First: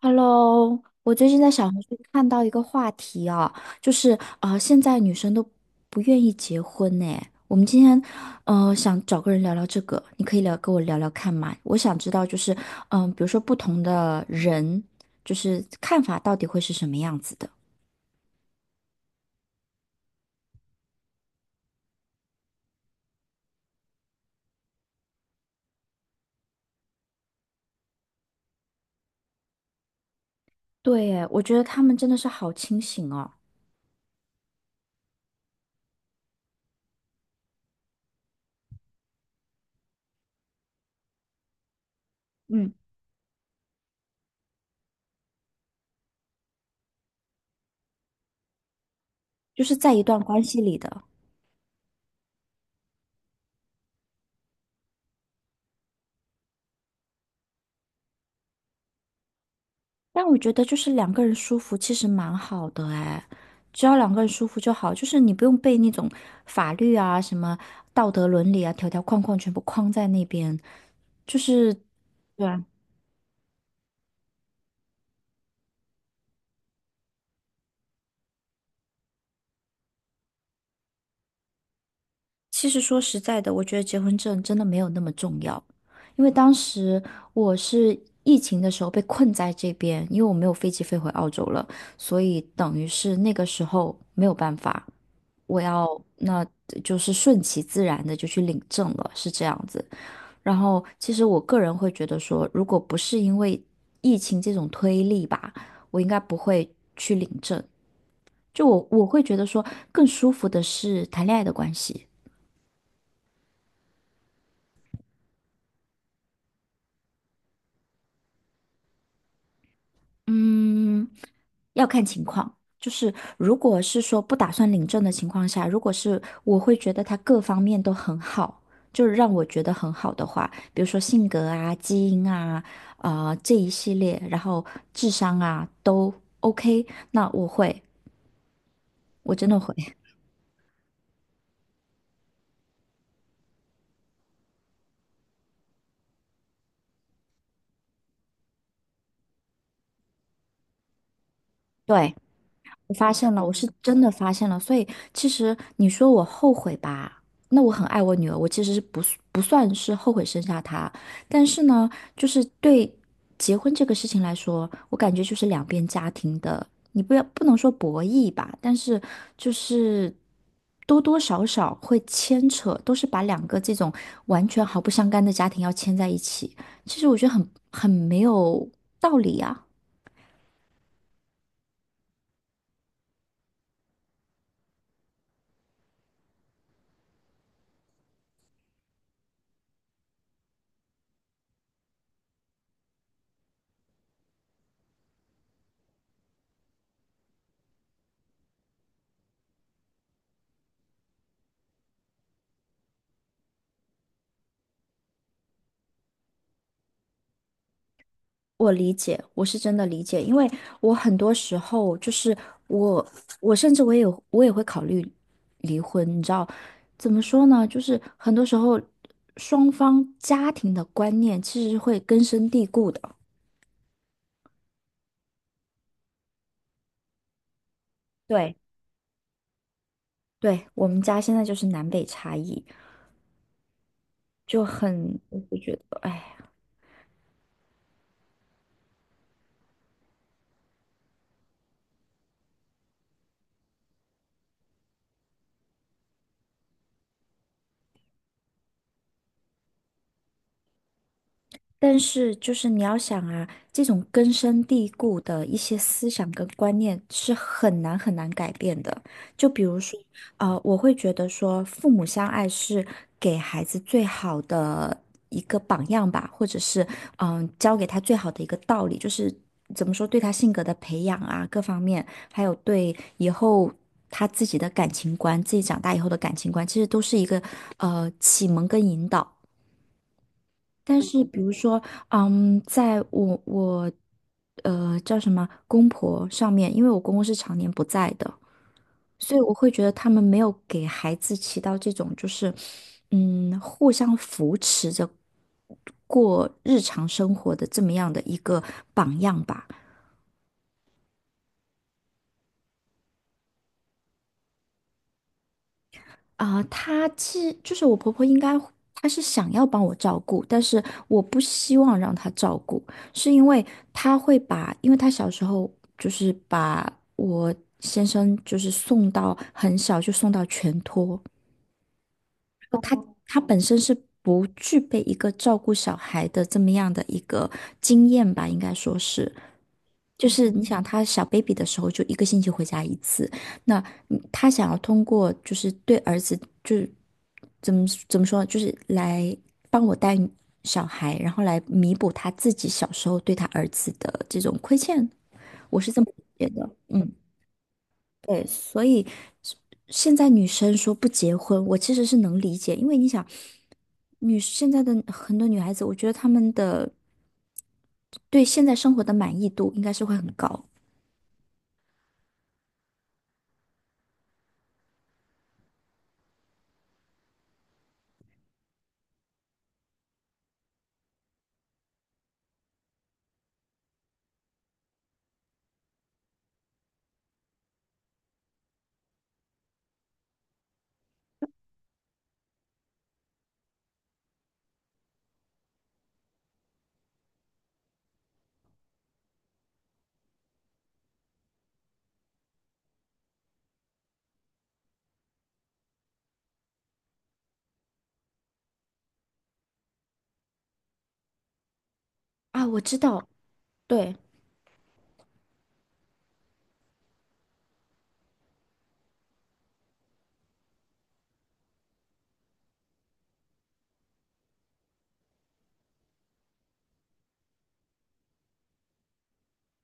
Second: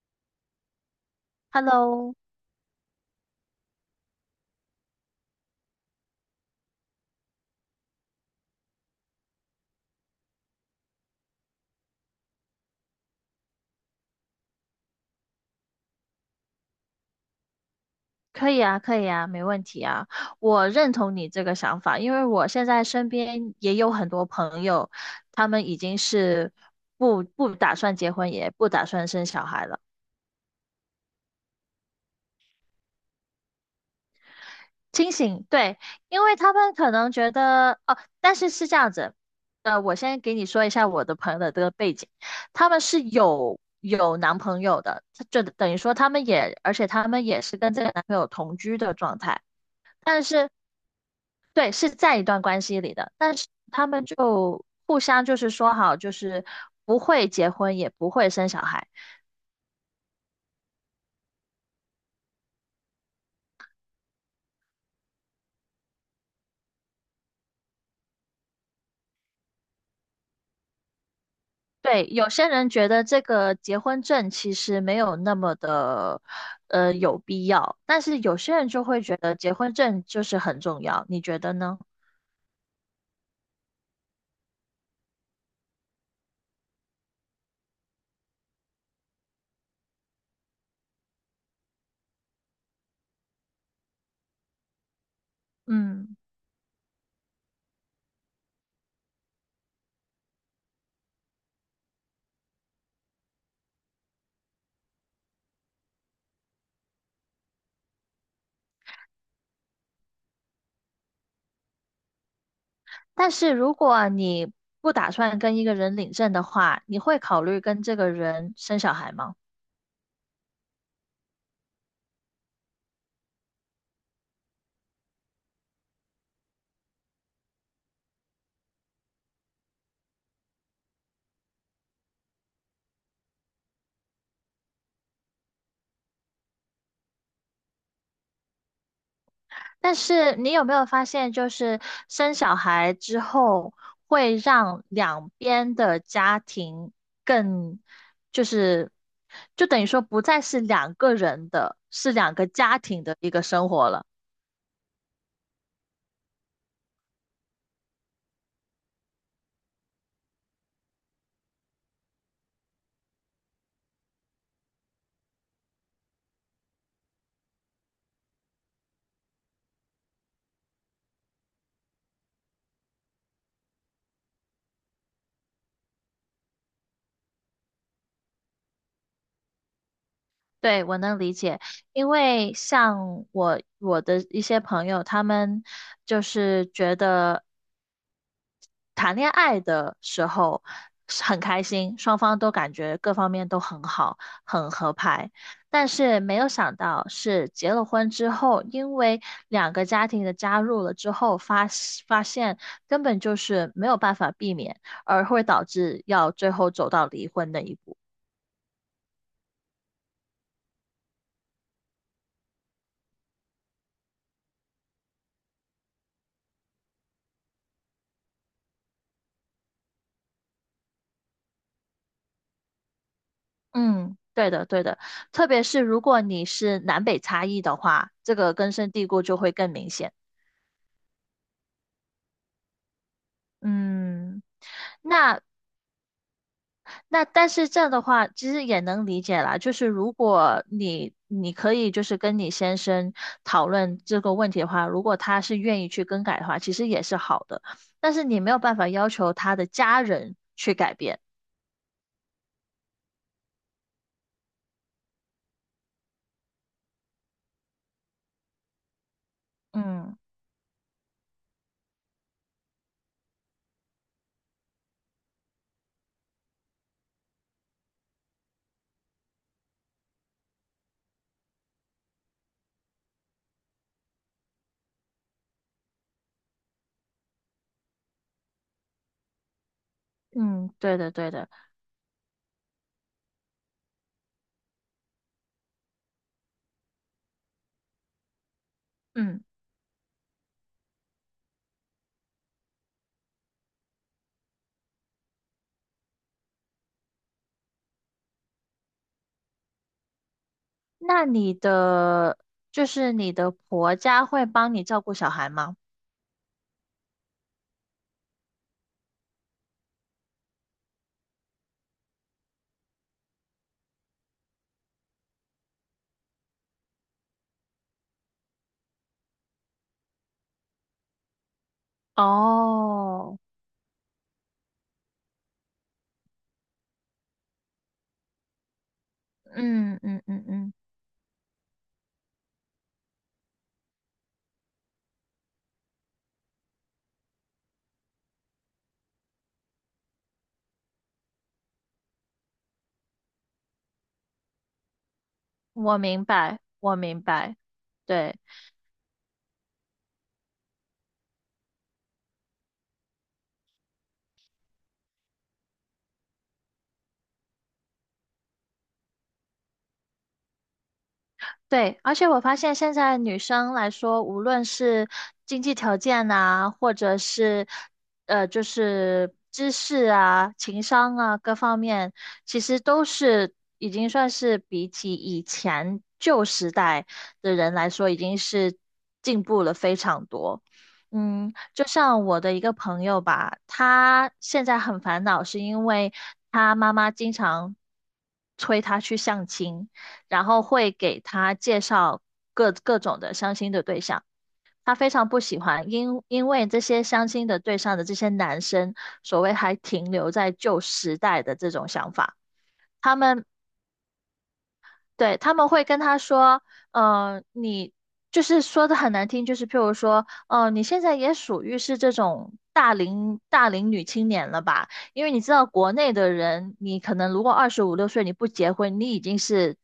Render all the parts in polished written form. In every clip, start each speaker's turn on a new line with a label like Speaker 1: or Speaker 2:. Speaker 1: Hello，我最近在小红书
Speaker 2: Hello，
Speaker 1: 看到一个话题啊，就是啊，现在女生都不愿意结婚呢。我们今天想找个人聊聊这个，你可以跟我聊聊看嘛？我想知道就是比如说不同的人，就是看法到底会是什么样子的？
Speaker 2: 可以啊，可以啊，没问题啊。我认同你这个想法，因为我现在身边也有很多朋友，他们已经是不打算结婚，也不打算生小孩了。
Speaker 1: 对耶，我觉得他们真的是好清醒哦。
Speaker 2: 清醒，对，因为他们可能觉得哦，但是是这样子，我先给你说一下我的朋友的这个背景，他
Speaker 1: 嗯，
Speaker 2: 们是有男朋友的，就等于说他们也，而且他们也是跟这个男朋友同居的状态。
Speaker 1: 就是在一段
Speaker 2: 但
Speaker 1: 关
Speaker 2: 是
Speaker 1: 系里的。
Speaker 2: 对，是在一段关系里的，但是他们就互相就是说好，就是不会结婚，也不会生小孩。
Speaker 1: 但我觉得就是两个人舒服，其实蛮好的哎，只要两个人舒服就好，就是你不用被那种法律啊、什么道德伦理啊、条条框框全部框在那边。就是。
Speaker 2: 对，有
Speaker 1: 对
Speaker 2: 些
Speaker 1: 啊，
Speaker 2: 人觉得这个结婚证其实没有那么的，有必要，但是有些人就会觉得结婚证就是很重要，你觉得呢？
Speaker 1: 其实说实在的，我觉得结婚证真的没有那么重要。因为当时我是疫情的时候被困在这边，因为我没有飞机飞回澳洲了，所以等于是那个时候没有办法，我要
Speaker 2: 嗯，
Speaker 1: 那就是顺其自然的就去领证了，是这样子。然后，其实我个人会觉得说，如果不是因为疫情这种推力吧，我应该不会去领证。就我会觉得说，更舒服的是谈恋爱的关系。
Speaker 2: 但是如果你不打算跟一个人领证的话，你会考虑跟这个人生小孩吗？
Speaker 1: 嗯，要看情况。就是如果是说不打算领证的情况下，如果是我会觉得他各方面都很好，就是让我觉得很好的话，比如说性格啊、基因啊、这一系列，然后智商啊都 OK，那我会，我真的会。
Speaker 2: 但是你有没有发现，就是生小孩之后，会让两边的家庭更，就是，就等于说不再是两个人的，是
Speaker 1: 对，
Speaker 2: 两个家
Speaker 1: 我
Speaker 2: 庭
Speaker 1: 发
Speaker 2: 的一
Speaker 1: 现
Speaker 2: 个
Speaker 1: 了，我
Speaker 2: 生
Speaker 1: 是
Speaker 2: 活
Speaker 1: 真
Speaker 2: 了。
Speaker 1: 的发现了。所以其实你说我后悔吧，那我很爱我女儿，我其实不是不算是后悔生下她，但是呢，就是对结婚这个事情来说，我感觉就是两边家庭的，你不要不能说博弈吧，但是就是多多少少会牵扯，都是把两个这种完全毫不相干的家庭要牵在一起，其实我觉得很没有道理啊。
Speaker 2: 对，我能理解，因为像我的一些朋友，他们就是觉得。谈恋爱的时候是很开心，双方都感觉各方面都很好，很合拍。但是没有想到是结了婚之后，因为两个家庭的加入了之后，发现根本就是没有办法避免，而会导致要最后走到离婚那一步。
Speaker 1: 我理解，我是真的理解，因为我很多时候就是我，我甚至我也会考虑离婚。你知道，怎么说呢？就是很多时候双方家庭的观念其实是会根深蒂固的。
Speaker 2: 嗯，对的，对的。特别是如果你是南北差异的话，这个
Speaker 1: 对，
Speaker 2: 根深蒂固就会更明显。
Speaker 1: 对，我们家现在就是南北差异，
Speaker 2: 嗯。
Speaker 1: 就很，
Speaker 2: 那。
Speaker 1: 我就觉得，哎。
Speaker 2: 那但是这样的话，其实也能理解啦。就是如果你可以就是跟你先生讨论这个问题的话，如果他是愿意去更改的话，其实也是好的。但是你没有办法要求他的家人去改变。
Speaker 1: 但是，就是你要想啊，这种根深蒂固的一些思想跟观念是很难很难改变的。就比如说，
Speaker 2: 嗯
Speaker 1: 我会觉得说，父母相爱是给孩子最好的一个榜样吧，或者是教给他最好的一个道理，就是怎么说对他性格的培养啊，各方面，还有对以后他自己的感情观，自己长大以后的感情观，其实都是一个启蒙跟引导。
Speaker 2: 嗯，对
Speaker 1: 但
Speaker 2: 的
Speaker 1: 是
Speaker 2: 对
Speaker 1: 比
Speaker 2: 的。
Speaker 1: 如说，在我叫什么公婆上面，因为我公公是常年不在的，所以
Speaker 2: 嗯，
Speaker 1: 我会觉得他们没有给孩子起到这种就是互相扶持着过日常生活的这么样的一个榜样吧。
Speaker 2: 那你的就是你的婆家会帮你照顾小孩吗？
Speaker 1: 啊、她其实就是我婆婆，应该她是想要帮我照顾，但是我不希望让她照顾，是因为她会把，因为她小时候就是把我先生就是送到很小就送到全托。他
Speaker 2: 哦，
Speaker 1: 他本身是不具备一个照顾小孩的这么样的一个经验吧，应该说是。
Speaker 2: 嗯嗯
Speaker 1: 就
Speaker 2: 嗯
Speaker 1: 是你
Speaker 2: 嗯，
Speaker 1: 想他小 baby 的时候，就一个星期回家一次。那他想要通过就是对儿子，就是怎么说呢就是来帮我带小孩，然后来弥补他自己小时候对他儿子的这种亏欠。我是
Speaker 2: 我
Speaker 1: 这么
Speaker 2: 明
Speaker 1: 觉
Speaker 2: 白，
Speaker 1: 得。
Speaker 2: 我
Speaker 1: 嗯。
Speaker 2: 明白。对，
Speaker 1: 对，所以现在女生说不结婚，我其实是能理解，因为你想，现在的很多女孩子，我觉得她们的对现在生活的满意度应该是会很高
Speaker 2: 对，而且我发现现在女生来说，无论是经济条件啊，或者是就是知识啊、情商啊各方面，其实都是已经算是比起以前旧时代的人来说，已经是进步了非常多。嗯，就像我的一个朋友吧，他现在很烦恼，是因为他妈妈经常催他去相亲。然后会给他介绍各种的相亲的对象。他非常不喜欢，因为这些相亲的对象的这些男生，所谓还停留在旧时代的这种想法，
Speaker 1: 啊。我知
Speaker 2: 他
Speaker 1: 道，
Speaker 2: 们
Speaker 1: 对，
Speaker 2: 对，他们会跟他说，你就是说的很难听，就是譬如说，你现在也属于是这种大龄女青年了吧？因为你知道国内的人，你可能如果二十五六岁你不结婚，你已经是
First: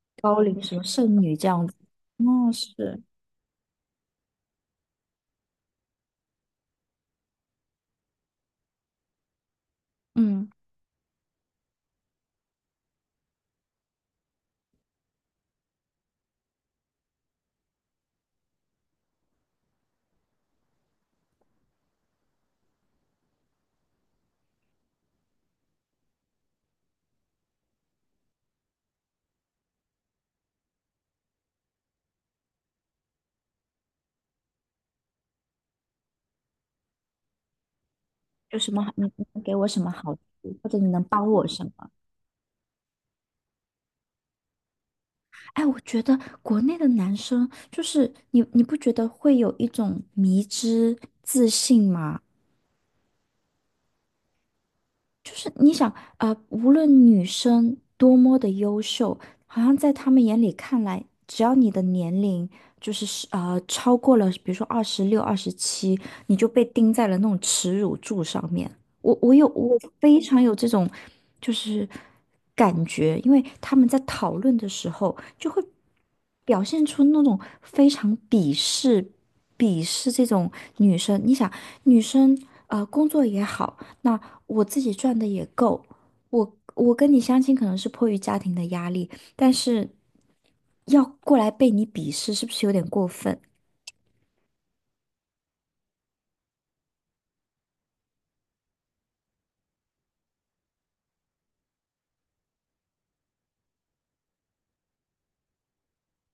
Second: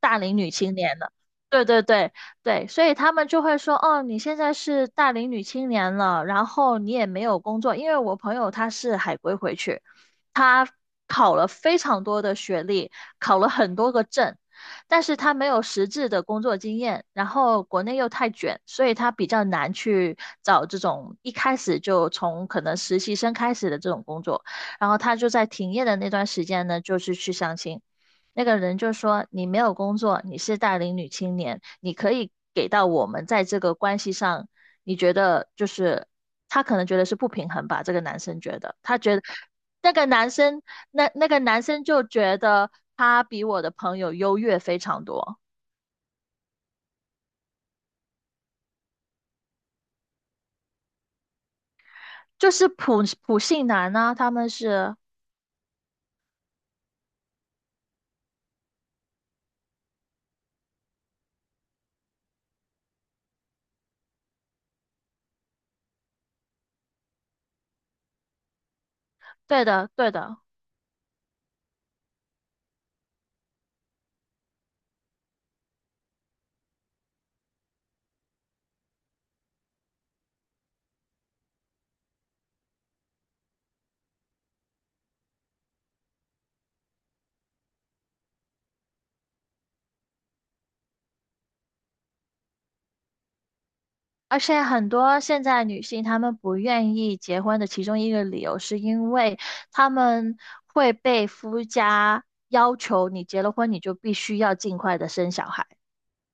Speaker 2: 大龄
Speaker 1: 高
Speaker 2: 女
Speaker 1: 龄什
Speaker 2: 青
Speaker 1: 么
Speaker 2: 年了。
Speaker 1: 剩女这
Speaker 2: 对
Speaker 1: 样子，
Speaker 2: 对对
Speaker 1: 那
Speaker 2: 对，所以
Speaker 1: 是，
Speaker 2: 他们就会说，哦，你现在是大龄女青年了，然后你也没有工作，因为我朋友他是海归回去。
Speaker 1: 嗯，
Speaker 2: 他考了非常多的学历，考了很多个证，但是他没有实质的工作经验，然后国内又太卷，所以他比较难去找这种一开始就从可能实习生开始的这种工作。然后他就在停业的那段时间呢，就是去相亲。那个人就说：“你没有工作，你是大龄女青年，你可以给到我们在这个关系上，你觉得就是他可能觉得是不平衡吧？这个男生
Speaker 1: 有
Speaker 2: 觉
Speaker 1: 什
Speaker 2: 得，
Speaker 1: 么好
Speaker 2: 他
Speaker 1: 你
Speaker 2: 觉得。”
Speaker 1: 你能给我什么
Speaker 2: 那个
Speaker 1: 好处，
Speaker 2: 男生，
Speaker 1: 或者你能
Speaker 2: 那那
Speaker 1: 帮
Speaker 2: 个
Speaker 1: 我
Speaker 2: 男
Speaker 1: 什
Speaker 2: 生
Speaker 1: 么？
Speaker 2: 就觉得他比我的朋友优越非常多，
Speaker 1: 哎，我觉得国内的男生就是你不觉得会有一种迷之自信吗？
Speaker 2: 就是普信男呢，他们是
Speaker 1: 就是你想，无论女生多么的优秀，好像在他们眼里看来，只要你的年龄就是超过了，比如说26、27，你就被钉在了那种耻辱柱上面。
Speaker 2: 对
Speaker 1: 我
Speaker 2: 的，对
Speaker 1: 非
Speaker 2: 的。
Speaker 1: 常有这种就是感觉，因为他们在讨论的时候就会表现出那种非常鄙视这种女生。你想，女生工作也好。那我自己赚的也够。我跟你相亲可能是迫于家庭的压力，但是要过来被你鄙视，是不是有点过分？
Speaker 2: 而且很多现在女性她们不愿意结婚的其中一个理由，是因为她们会被夫家要求，你结了婚你就必须要尽快的生小孩。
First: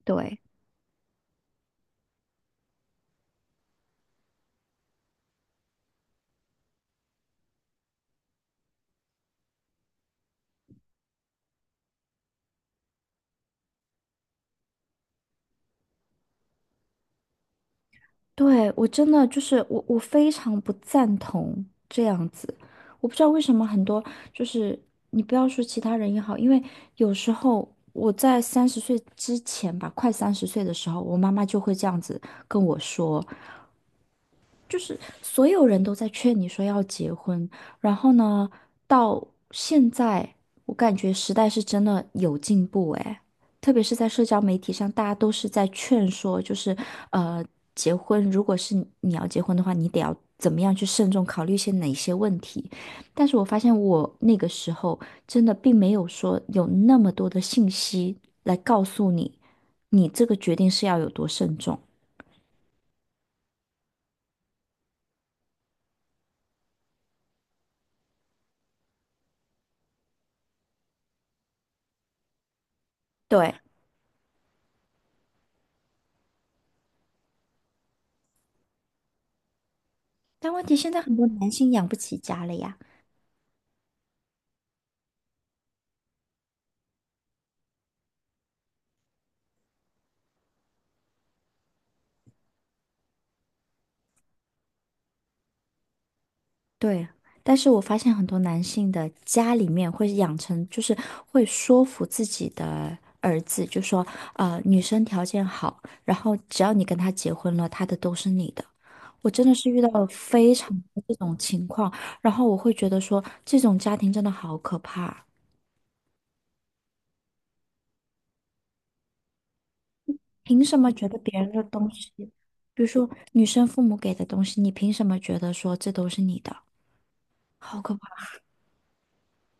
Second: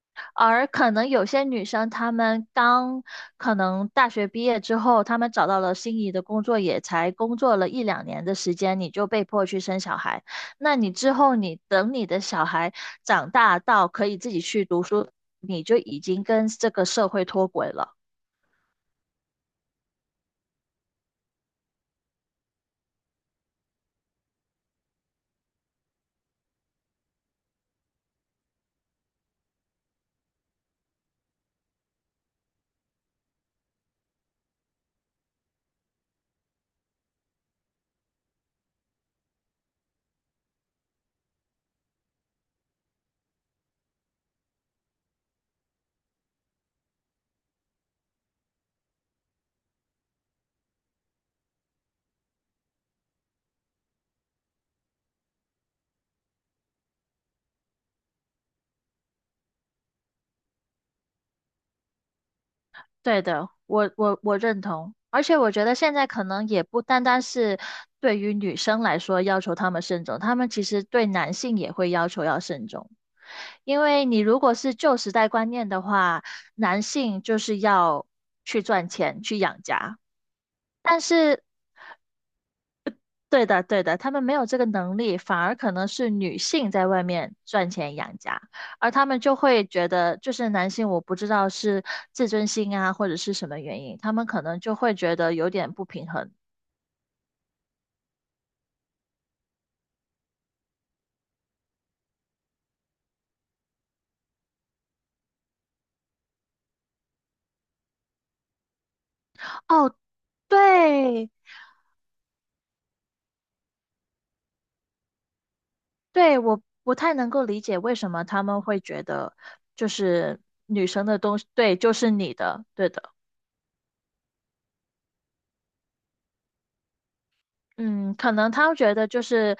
Speaker 1: 对，
Speaker 2: 而可能有些女生，她们刚可能大学毕业之后，她们找到了心仪的工作，也才工作了一两年的时间，你就被迫去生小孩。那你之后，你等你的小孩长大到可以自己去读书，你就已经跟这个社会脱轨了。
Speaker 1: 对，我真的就是我非常不赞同这样子。我不知道为什么很多就是你不要说其他人也好，因为有时候我在三十岁之前吧，快三十岁的时候，我妈妈就会这样子跟我说，就是所有人都在劝你说要结婚，然后呢，到现在我感觉时代是真的有进步诶，特别是在社交媒体上，大家都是在劝说，就是呃，结婚如果是你要结婚的话，你得要怎么样去慎重考虑一些哪些问题。但是我发现我那个时候真的并没有说有那么多的信息来告诉你，你这个决定是要有多慎重。
Speaker 2: 对的，我认同，而且我觉得现在可能也不单单是对于女生来说要求他们慎重，他们其实对男性也会要求要慎重，
Speaker 1: 对。
Speaker 2: 因为你如果是旧时代观念的话，男性就是要去赚钱去养家，
Speaker 1: 但问题现在
Speaker 2: 但
Speaker 1: 很多
Speaker 2: 是
Speaker 1: 男性养不起家了呀。
Speaker 2: 对的，对的，他们没有这个能力，反而可能是女性在外面赚钱养家，而他们就会觉得，就是男性，我不知道是自尊心啊，或者是什么原因，他们可能就会觉得有点不平衡。
Speaker 1: 对，但是我发现很多男性的家里面会养成，就是会说服自己的儿子，就说女生条件好，然后只要你跟她结婚了，她的都是你的。我真的是遇到
Speaker 2: 哦，
Speaker 1: 了非常多这
Speaker 2: 对，
Speaker 1: 种情况，然后我会觉得说，这种家庭真的好可怕，
Speaker 2: 对，我不太能够理解为什么他们会觉得，就是
Speaker 1: 凭什
Speaker 2: 女
Speaker 1: 么
Speaker 2: 生
Speaker 1: 觉得
Speaker 2: 的
Speaker 1: 别
Speaker 2: 东西，
Speaker 1: 人的
Speaker 2: 对，
Speaker 1: 东
Speaker 2: 就
Speaker 1: 西，
Speaker 2: 是你的，
Speaker 1: 比如
Speaker 2: 对
Speaker 1: 说
Speaker 2: 的。
Speaker 1: 女生父母给的东西，你凭什么觉得说这都是你的？好可。
Speaker 2: 嗯，可能他觉得就是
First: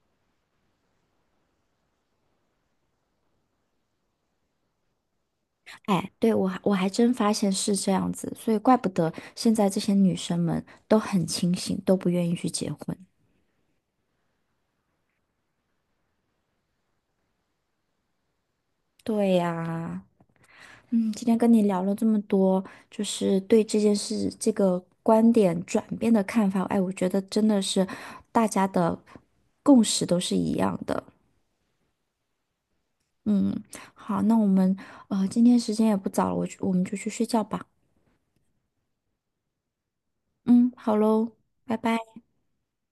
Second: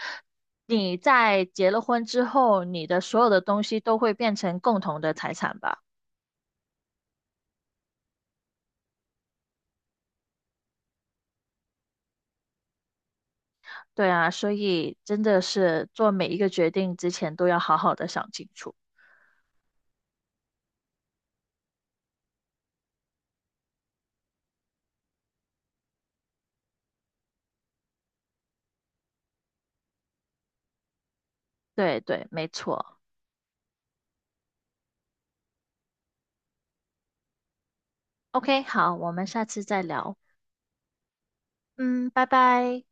Speaker 2: 你在结了婚之后，你的所有的东西都会变成共同的财产吧？
Speaker 1: 哎，对，我还真发现是这样子，所以怪不得现在这些女生们都很清醒，都不愿意去结婚。
Speaker 2: 对啊，所以真的是做每一个决定之前都要好好的想清楚。
Speaker 1: 对呀，今天跟你聊了这么多，就是对这件事这个观点转变的看法，哎，我觉得真的是大家的共识都是一样的。
Speaker 2: 对对，没错。
Speaker 1: 嗯，好，那我们今天时间也不早了，我们就去睡觉吧。
Speaker 2: OK，好，我们下次再聊。
Speaker 1: 嗯，好喽，拜拜。
Speaker 2: 嗯，拜拜。